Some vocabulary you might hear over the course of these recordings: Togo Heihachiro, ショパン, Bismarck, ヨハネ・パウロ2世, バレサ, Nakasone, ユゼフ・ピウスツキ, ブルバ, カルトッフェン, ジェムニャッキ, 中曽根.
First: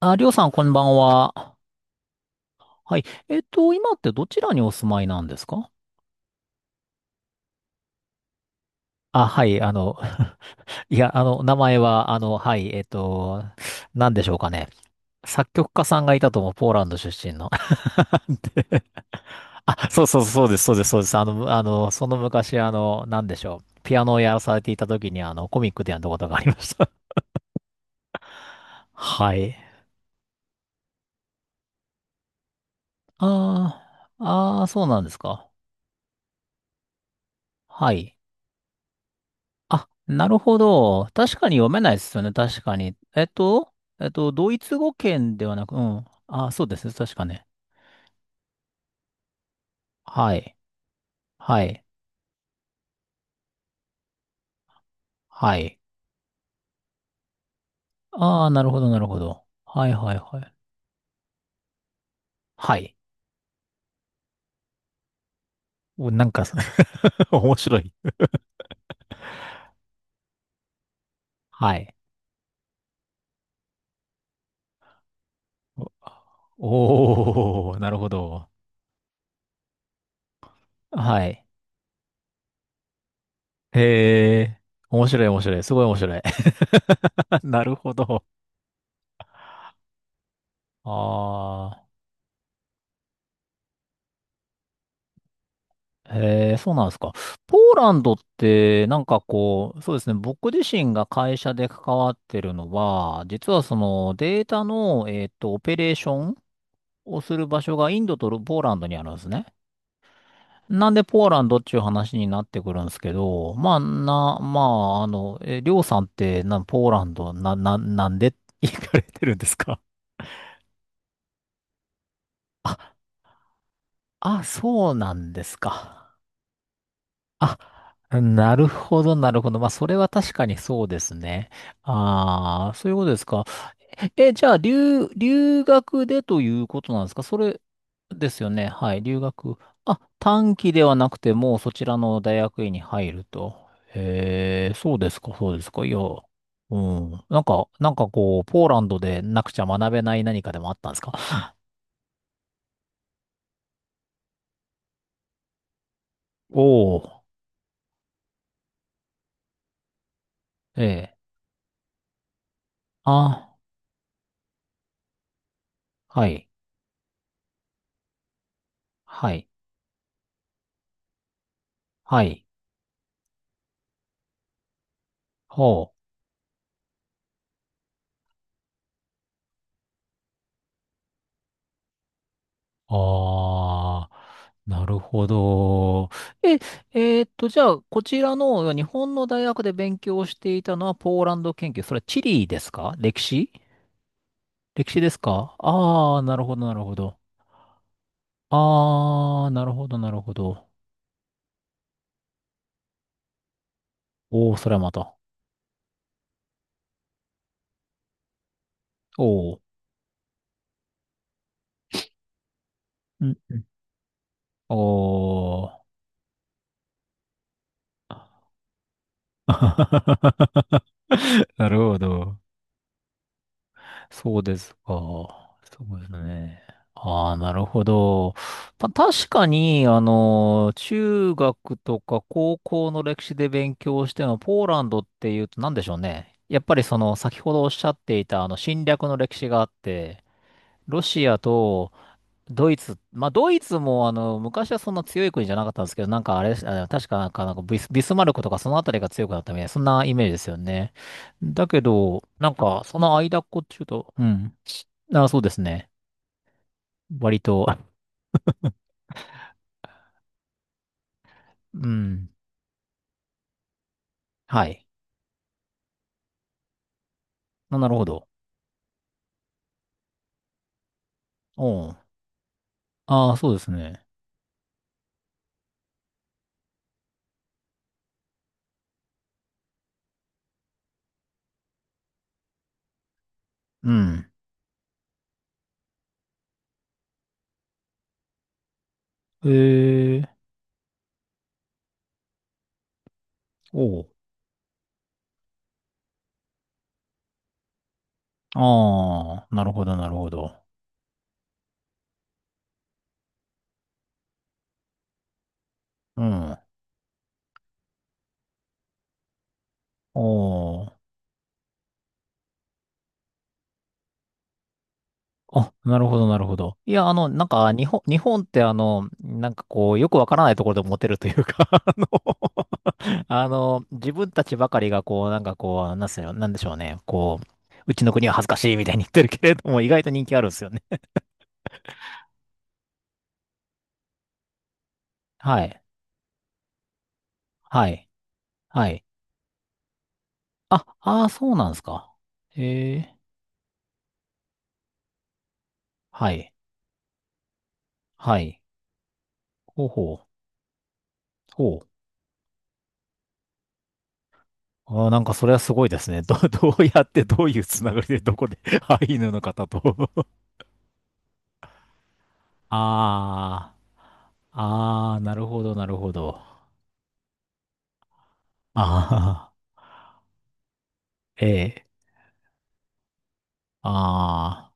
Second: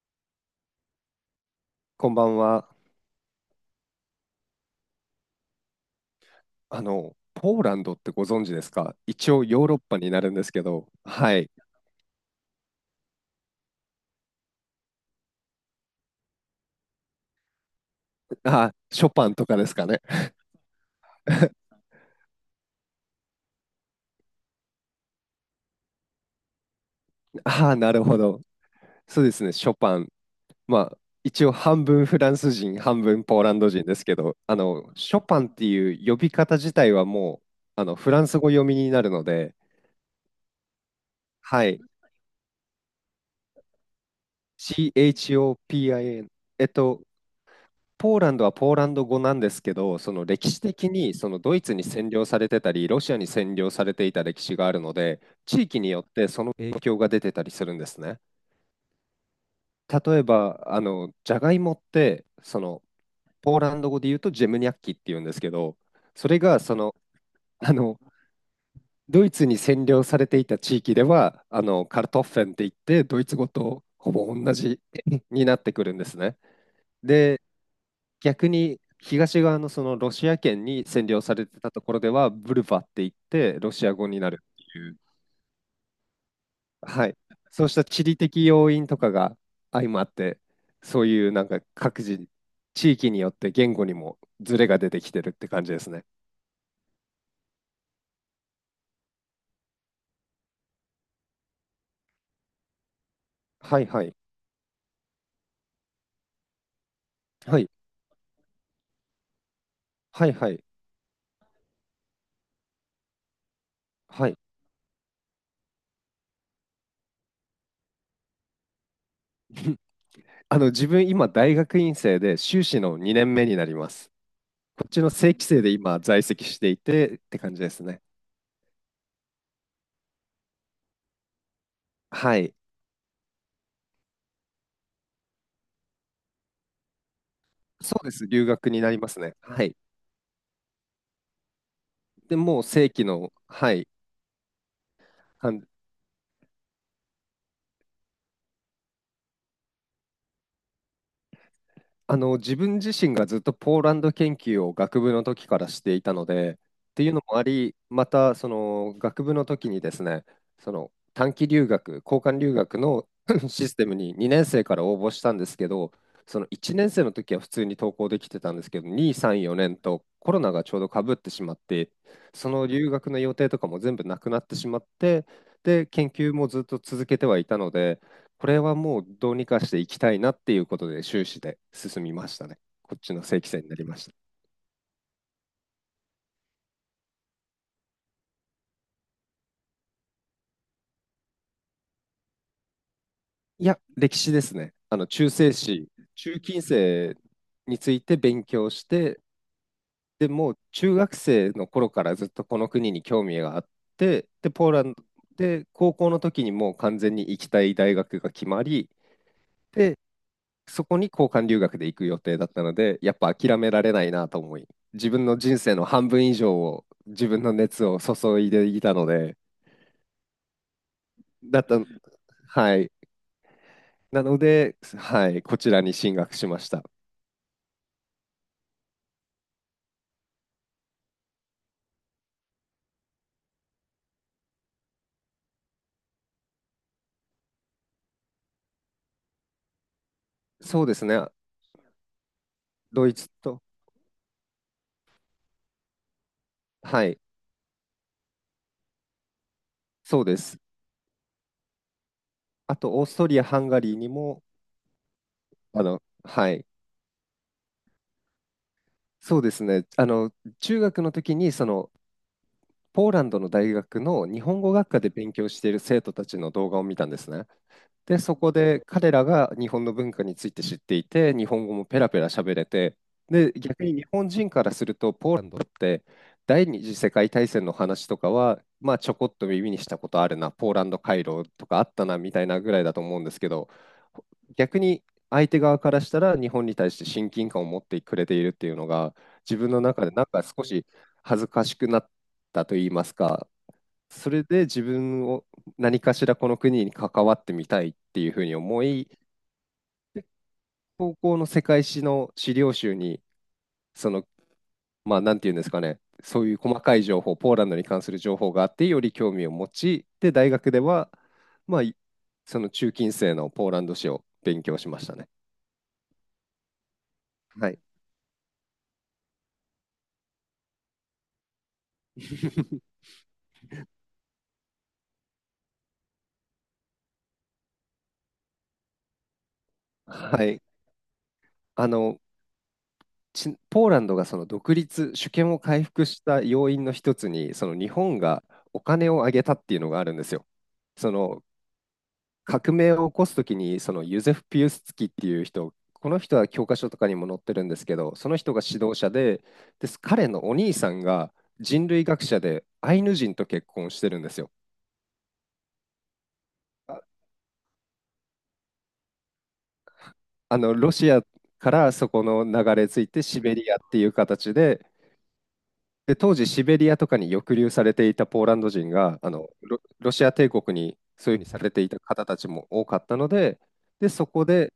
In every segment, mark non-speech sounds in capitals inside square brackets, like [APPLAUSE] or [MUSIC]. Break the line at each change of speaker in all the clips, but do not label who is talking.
あ、りょうさん、こんばんは。
こんばんは。
はい。今ってどちらにお住まいなんですか？
ポーランドってご存知ですか？
あ、
一
は
応
い、
ヨーロッパになるんですけ
[LAUGHS]
ど、
いや、
はい。
名前は、はい、なんでしょうかね。作曲家さんがいたと思う、ポーランド出身の。[LAUGHS]
あ、
で、
ショパンとかですか
あ、
ね。
そうそう、そうです、そうです、そうです。
[LAUGHS]
その昔、なんでしょう。ピアノをやらされていた時に、コミックでやったことがありました。
ああ、なるほど。
[LAUGHS]
そうで
は
すね、
い。
ショパン。まあ、一応半分フランス人、半分ポーランド
あ
人ですけ
あ、
ど、
ああ、そうなんで
シ
す
ョパン
か。
っていう呼び方自体はもう、
は
フ
い。
ランス語読みになるので、
あ、なるほど。確かに
は
読め
い。
ないですよね。確かに。えっと、ドイツ語圏ではなく、うん。
CHOPIN。
あ、そ
え
う
っ
ですね。
と、
確かね。
ポーランドはポーランド語なんですけど、その
は
歴
い。
史的にそのドイ
は
ツ
い。
に占領されてたり、ロシアに占領されていた歴史があるので、
は
地域
い。
によってその影響が出てたりするんですね。
ああ、なるほど、なるほど。はい、はい、
例え
はい。
ば、じゃがいもって、
はい。
ポーランド語で言うとジェムニャッキって言うんですけど、
お、な
そ
ん
れ
か、
が
[LAUGHS] 面
あ
白い。
の、ドイツに占領されていた地域では、
はい。
カルトッフェンって言って、ドイツ語とほぼ同じ [LAUGHS] になってくるんですね。で、
おー、なるほど。
逆に東側のそのロシア圏に占領
は
さ
い。
れてたところでは、ブルバって言って、ロシア語になる
へ
っ
え、
ていう、
面白い、面白い。すごい面白い。
はい、
[LAUGHS] な
そう
る
した
ほ
地理
ど。
的要因とかが相まって、そういうなんか
ああ。
各自、地域によって言語にもズレが出てきてるって感じですね。
へえ、そうなんですか。ポーランドって、なんかこう、そうですね、僕自身が会社で関わってるのは、実はそ
はいは
の
い。
データの、オペレーションをする
は
場
い。
所がインドとポーランドにあるんですね。
はいはい。
なんでポーランドっていう話になってくるんですけど、まあ、
はい。
な、まあ、あの、え、りょうさんってポーランド、なんで行かれてるんです
[LAUGHS]
か？
自分今大学院生で修
[LAUGHS]
士
あ、
の2年目になります。
あ、
こっ
そう
ちの
な
正
んで
規
す
生で今
か。
在籍していてって感
あ、
じですね。
なるほど、なるほど。まあ、それは確かにそうですね。
はい。
ああ、そういうことですか。え、じゃあ、留学でということなんですか、それ
そうです。
です
留
よね。
学にな
は
り
い、
ます
留
ね。
学。
はい。
あ、短期ではなくて、もうそちらの
で
大
もう
学院に
正規
入る
の、
と。
はい、
へえ、そうですか、
あ
そうで
の、
すか。いや、うん。なんかこう、ポーランドでなくちゃ学べない何かでもあったんですか？
自分自身がずっとポーランド研究を学部の時からしていたので、
お
っていう
お
のもあり、またその学部の時にですね、そ
ー、え
の
え、
短期留学、交換留学の [LAUGHS]
あ、
システムに2年生から応募したんですけど、
は
その
い、
1年生の時は普通に登校できてたんですけど、2、
は
3、
い、
4年とコロナがちょうどかぶってしまって、
はい、
その留学の予定とかも全部なくなってしまって、で、
ほ
研
う。
究もずっと続けてはいたので、これはもうどうにかしていきたいなっていうことで終始で進みましたね。こっちの正規生になりまし
あ
た。
あ、なるほど。え、えーっと、じゃあ、こちらの日本の大学で勉強していたのはポーランド研究。それは地理ですか、歴史？
いや、歴史ですね。
歴史です
中世
か、
史、
ああー、な
中
るほ
近
ど、なるほ
世
ど。
について勉強して、
ああ、なるほど、なる
で
ほ
もう
ど。
中学生の頃からずっとこの国に興味があって、
お
で、
お、そ
ポー
れは
ラ
ま
ンド
た。
で高校の時にもう完全に行きたい大学が決まり、
おお。
で、そこに交換留学で行く予定だったので、やっ
う
ぱ
んう
諦
ん。
められないなと思い、
お
自分の人生
お。
の半分以上を自分の熱を注いでいたので、
[LAUGHS]
だっ
なる
た、
ほど。
はい。なの
そうです
で、
か。
はい、こちら
そ
に
うです
進学しま
ね。
した。
ああ、なるほど。まあ、確かに、中学とか高校の歴史で勉強しても、ポーランドっていうと何でしょうね。やっぱりその、先ほどおっしゃっていた、侵略の歴史があって、
そうで
ロ
す
シ
ね、
アと、ドイツ、
ドイ
ま
ツ
あ、ドイ
と、
ツも、昔はそんな強い国じゃなかったんですけど、なんかあれ、あ、
は
確か
い、
なんか、ビスマルクとかそのあたりが強くなったみたいな、そんなイ
そ
メ
う
ージ
で
ですよ
す。
ね。だけど、なん
あ
か、そ
と、オース
の
ト
間
リア、
っこ
ハ
っ
ンガ
ちゅう
リーに
と、う
も、
ん。あ、そうですね。
はい、
割と、
そうですね、中学の時に、そ
う
の、
ん。
ポーランドの大学の日本
は
語
い。
学科で勉強している生徒たちの動画を見たんですね。
あ、なるほ
で、
ど。
そこで彼らが日本の文化について知っていて、日本語も
おう。
ペラペラ喋れて、
ああ、そう
で、
です
逆に
ね。
日本人からすると、ポーランドって第二次世界大戦の話とかは、まあ、ちょこっと耳にしたことあるな、ポーランド回廊とかあったなみたいなぐらいだと思うんですけど、
うん。
逆に相手側からしたら日本に対して親近感を持ってくれているっていうのが、
へ
自分の中でなん
え、
か少し恥ずかしくなったといいますか、
おう。
それで自分を何かしらこの国に関わってみたいっていうふうに思い、
ああ、なるほど、なるほど。
高校の世界史の資料集に、その、まあ、なんていうんですかね、
う
そうい
ん。
う細かい情報、ポーランドに関する情報があって、より興味を持ち、で、大学で
おう。
は、まあ、その中近世のポーランド史を勉強しましたね。
あ、なるほど、なるほど。いや、なん
は
か、
い。
日本って、なんかこう、よくわからないところでモテるというか、[LAUGHS]
[LAUGHS]
自分たちばかりが、こう、なんかこう、なんでしょうね、こう、うちの国は恥ずかしいみたいに言ってるけれども、意外と人気あ
は
るんです
い。
よね。
あの、ポーランドがその独立、主権
は
を
い、
回復した要因の一つに、その
は
日
い、
本がお
はい。
金を上げたっていうのがあるんですよ。
あ、
そ
ああ、
の
そうなんですか。
革
え
命を起
え、
こすときに、そのユゼフ・ピウスツキっていう人、この
は
人は
い、
教科書とかにも載ってるんですけど、その
は
人
い。
が指導者で、
ほうほう、
彼のお兄さんが
ほ
人
う。
類学者でアイヌ人と結婚してるんですよ。
あー、なんか、それはすごいですね。[LAUGHS] どう
あ
やって、どういうつながりで、どこで、[LAUGHS] アイヌの方と。
ロシアからそこの
[LAUGHS]
流れ着いてシベリ
ああ。
アっていう形で
ああ、なるほど、なるほ
で、当
ど。
時シベリアとかに抑留されていたポーランド人が、
ああ、
ロシア帝国にそういうふう
え
にされて
え。
いた方たちも多かったので、で、そこ
あ
で、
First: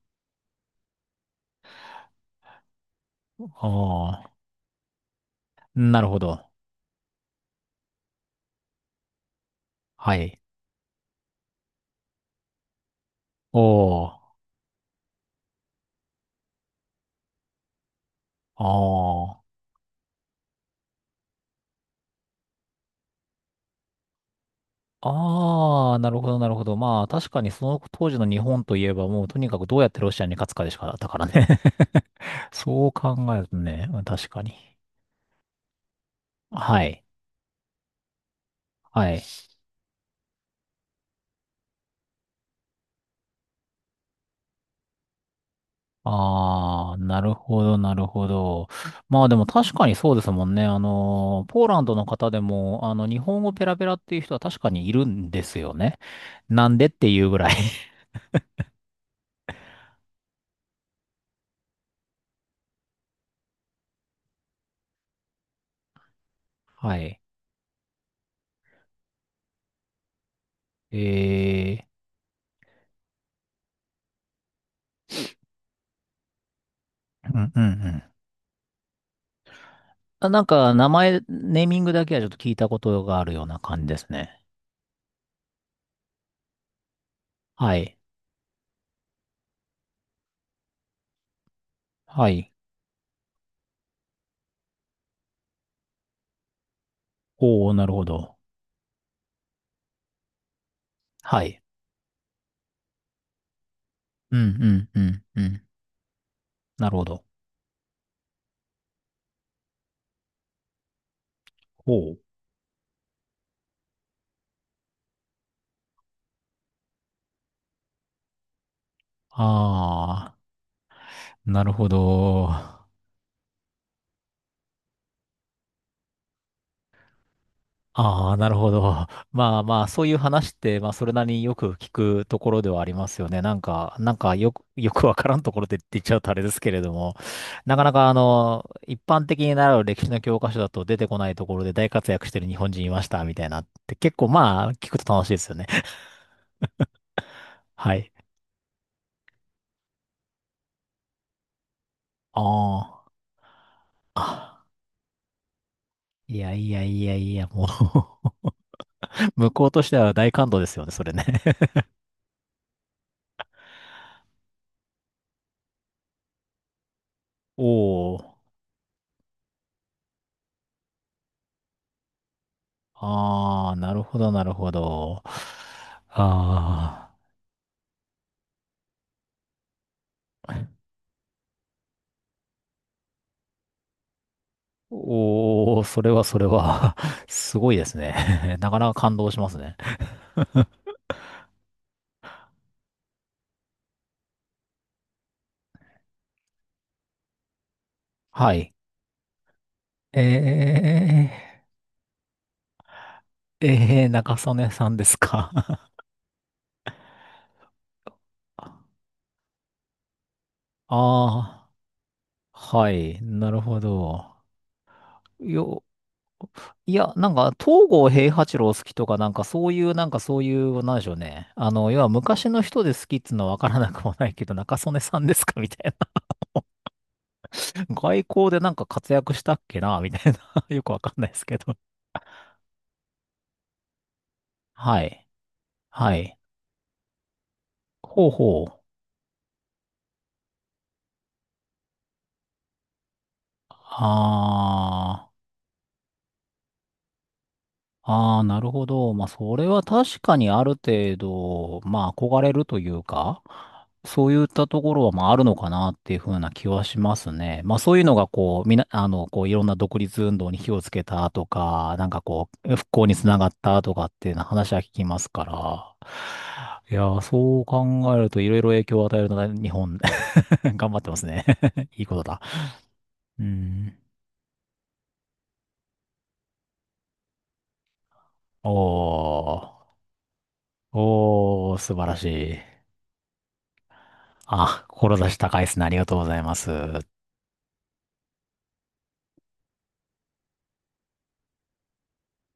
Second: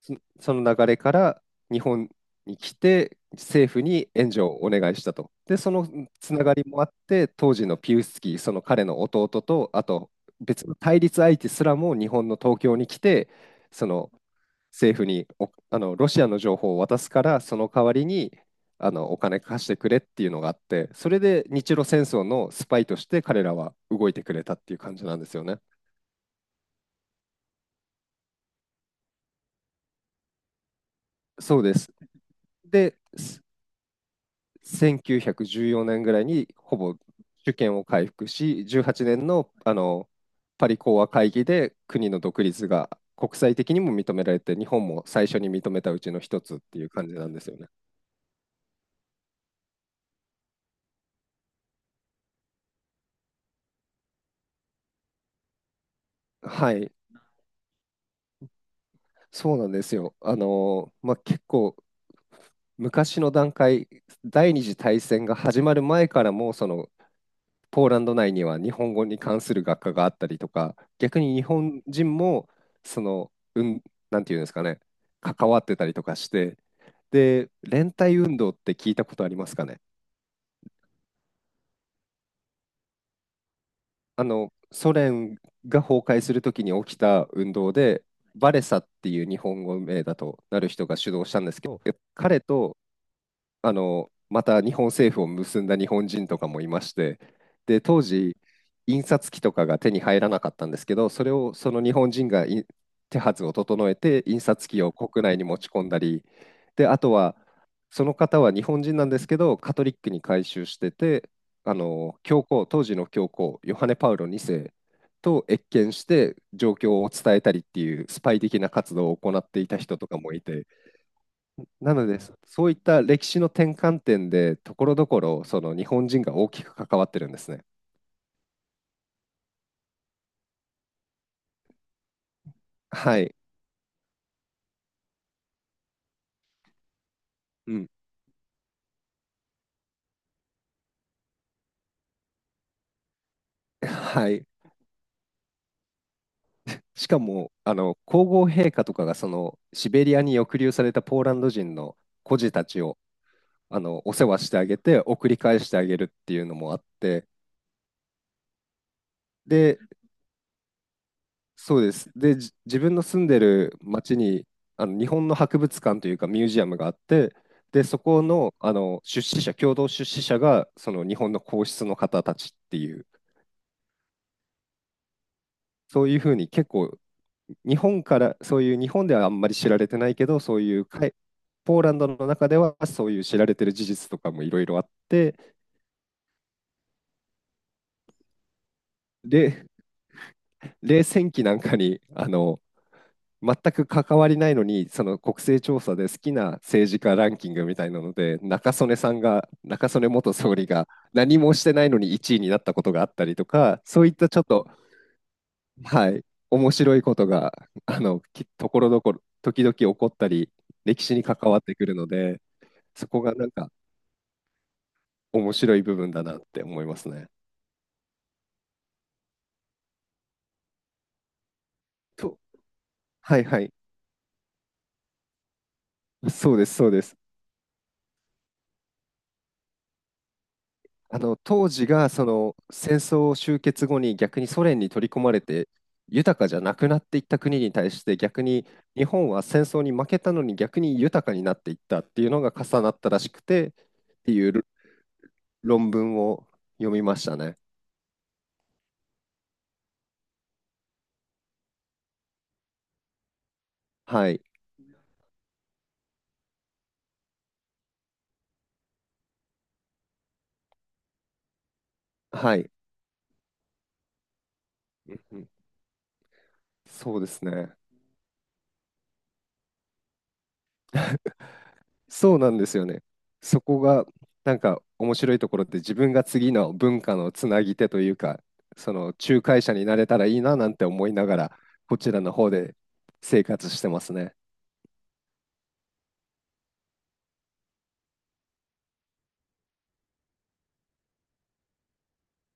そその流れから日本に来て、
あ、
政府に
あ
援助をお願いしたと。で、
あ、
その
なるほ
つな
ど。
がりもあって、当時のピウスキー、その彼の弟と、あと
はい。
別の対立相手すらも日本の東京に来て、そ
お
の
ー、
政府におあのロシアの情報を渡すからその代わりに
あ
お金
あ。
貸してくれっていうのがあってそれで日露戦争のスパイとして彼らは動いてくれたっていう感じなんですよね。
ああ、なるほど、なるほど。まあ、確かにその当時の日本といえば、もうとにかくどうやってロシアに勝つかでしかだったからね。
そうです
[LAUGHS] そう
で
考え
す
るとね、うん、確かに。
1914年ぐらいにほ
は
ぼ
い。
主権を回復し18
はい。
年の、パリ講和会議で国の独立が国際的にも認められて日本も最初に認めたうちの一つっていう
ああ、
感じ
な
なん
る
ですよ
ほ
ね。
ど、なるほど。まあでも確かにそうですもんね。ポーランドの方でも、日本語ペラペラっていう人は確かにいるんですよね。な
は
んでっ
い、
ていうぐらい。
そうなんですよ。まあ、結構昔の段階、第二次大戦が始まる前からも、そ
[LAUGHS]
の
はい。
ポーランド内には日本語に関する学科があったりとか、逆に日本
え
人もその、なんていうんですかね、関わってたりとかして、
ー、う
で、
んうんう
連
ん。
帯運動って聞いたことありますかね？
あ、なんか、名前、ネーミングだけはちょっと聞いたことがあるような感じですね。
ソ連が崩壊するときに起きた運動
はい。
で、バレサっていう日本語名だとなる人が主導したんですけど、
は
彼
い。
とまた日本政府を結んだ日本人とかもいまして、
おお、
で、
なる
当
ほ
時、
ど。
印刷機とかが手に入らなかったんですけど、それ
は
を
い。
その日本人が手はずを整えて、
う
印
んう
刷機
ん
を
う
国
ん
内
う
に持
ん。
ち込んだり、で、
なる
あ
ほ
と
ど。
は、その方は日本人なんですけど、カトリックに改宗してて、
おう。
教皇、当時の教皇、ヨハネ・パウロ2世と謁見して、状況を伝えたりっていうスパイ的な活動を行っていた人とかも
ああ、
いて、
なるほ
なので、そそういっ
ど。
た歴史の転換点で、ところどころ、その日本人が大きく関わってるんですね。
ああ、なるほど。[LAUGHS] まあまあ、そういう話って、まあ、それなりによく聞くところではあります
は
よ
い。
ね。なんか、よくわからんところでって言っちゃうとあれですけれども、
う
なか
ん。
なか、一般的に習う歴史の教科書だと出てこないところで大活躍してる日本人いました、みたいなっ
[LAUGHS]
て、結構
はい。
まあ、聞くと楽しいですよね。
しかも、
[LAUGHS] はい。
皇后陛下とかが、シベリアに抑留されたポーランド人の孤児たちを、
あ
お世話し
あ。
てあ
あ、
げて、送り返してあげるって
い
いう
や
の
い
もあ
や
っ
いや
て、
いや、もう [LAUGHS] 向こう
で、
としては大感動ですよね、それね。
そうです。で、自分の住んでる町にあの日本の博物館というかミュージアムがあって、
[LAUGHS]
で、そ
お
こ
お。
の、出資者、共同出資者がその日本の皇室の方たちっていう、
ああ、なるほど、なるほど。
そういうふうに結構、
ああ。
日本から、そういう日本ではあんまり知られてないけど、そういうポーランドの中ではそういう知られてる事実とかもいろいろあって、
おー、それはそれは [LAUGHS] すごいですね。 [LAUGHS] なかなか感動します
で、
ね。
冷戦期なんかに全く関わりないのに、その国勢調査で好きな政治家ランキングみたいなので、
はい。
中曽根元総理が何も
え
してないのに1位になったことがあったりとか、そ
え
う
ー、
いった
中
ちょっ
曽
と、
根さんですか？ [LAUGHS]
はい、面白いことが、ところどころ、時々起こったり、歴史に関わっ
ああ
てくるので、
ー、は
そ
い、
こがなん
なる
か
ほど。
面白い
よ、
部分だなって思い
い
ます
や、
ね。
なんか、東郷平八郎好きとか、なんかそういう、なんでしょうね。要は
と、
昔の人で好きっつう
はい
のはわ
は
か
い、
らなくもないけど、中曽根さんですかみたいな。
そうです、そうです。
[LAUGHS] 外交でなんか活躍したっけなみたいな。 [LAUGHS] よくわか
あ
んないで
の
すけ
当
ど。
時が
[LAUGHS]
その戦争終結後に逆にソ連に
は
取り込
い。
まれて
はい。
豊かじゃなくなっていった国に対して
ほう
逆
ほ
に
う。
日本は戦争に負けたのに逆に豊かになっていったっていうのが重なったらしくてっていう
あ
論文を読みましたね。
あ、ああ、なるほど。まあ、それは確かにある程度、まあ、憧れるというか、そ
は
うい
い。
ったところは、まあ、あるのかなっていうふうな気はしますね。まあ、そういうのが、こう、みな、あの、こう、いろんな独立運動に火をつけたとか、なんかこ
はい。
う、復興につながったとかっていうような話は聞き
う
ま
ん
す
う
か
ん
ら。いや
そ
ー、
うです
そう
ね。
考えると、いろいろ影響を与えるのが日本、[LAUGHS] 頑張ってます
[LAUGHS]
ね。[LAUGHS] いいこと
そ
だ。
うなんですよね。
う
そこ
ん。
がなんか面白いところって自分が次の文化のつなぎ手というか、その仲
お
介者
ー。
になれたらいいななんて思いながら、
おー、素
こ
晴
ち
ら
ら
し
の方
い。
で生活してますね。
あ、志高いですね。ありがとうございます。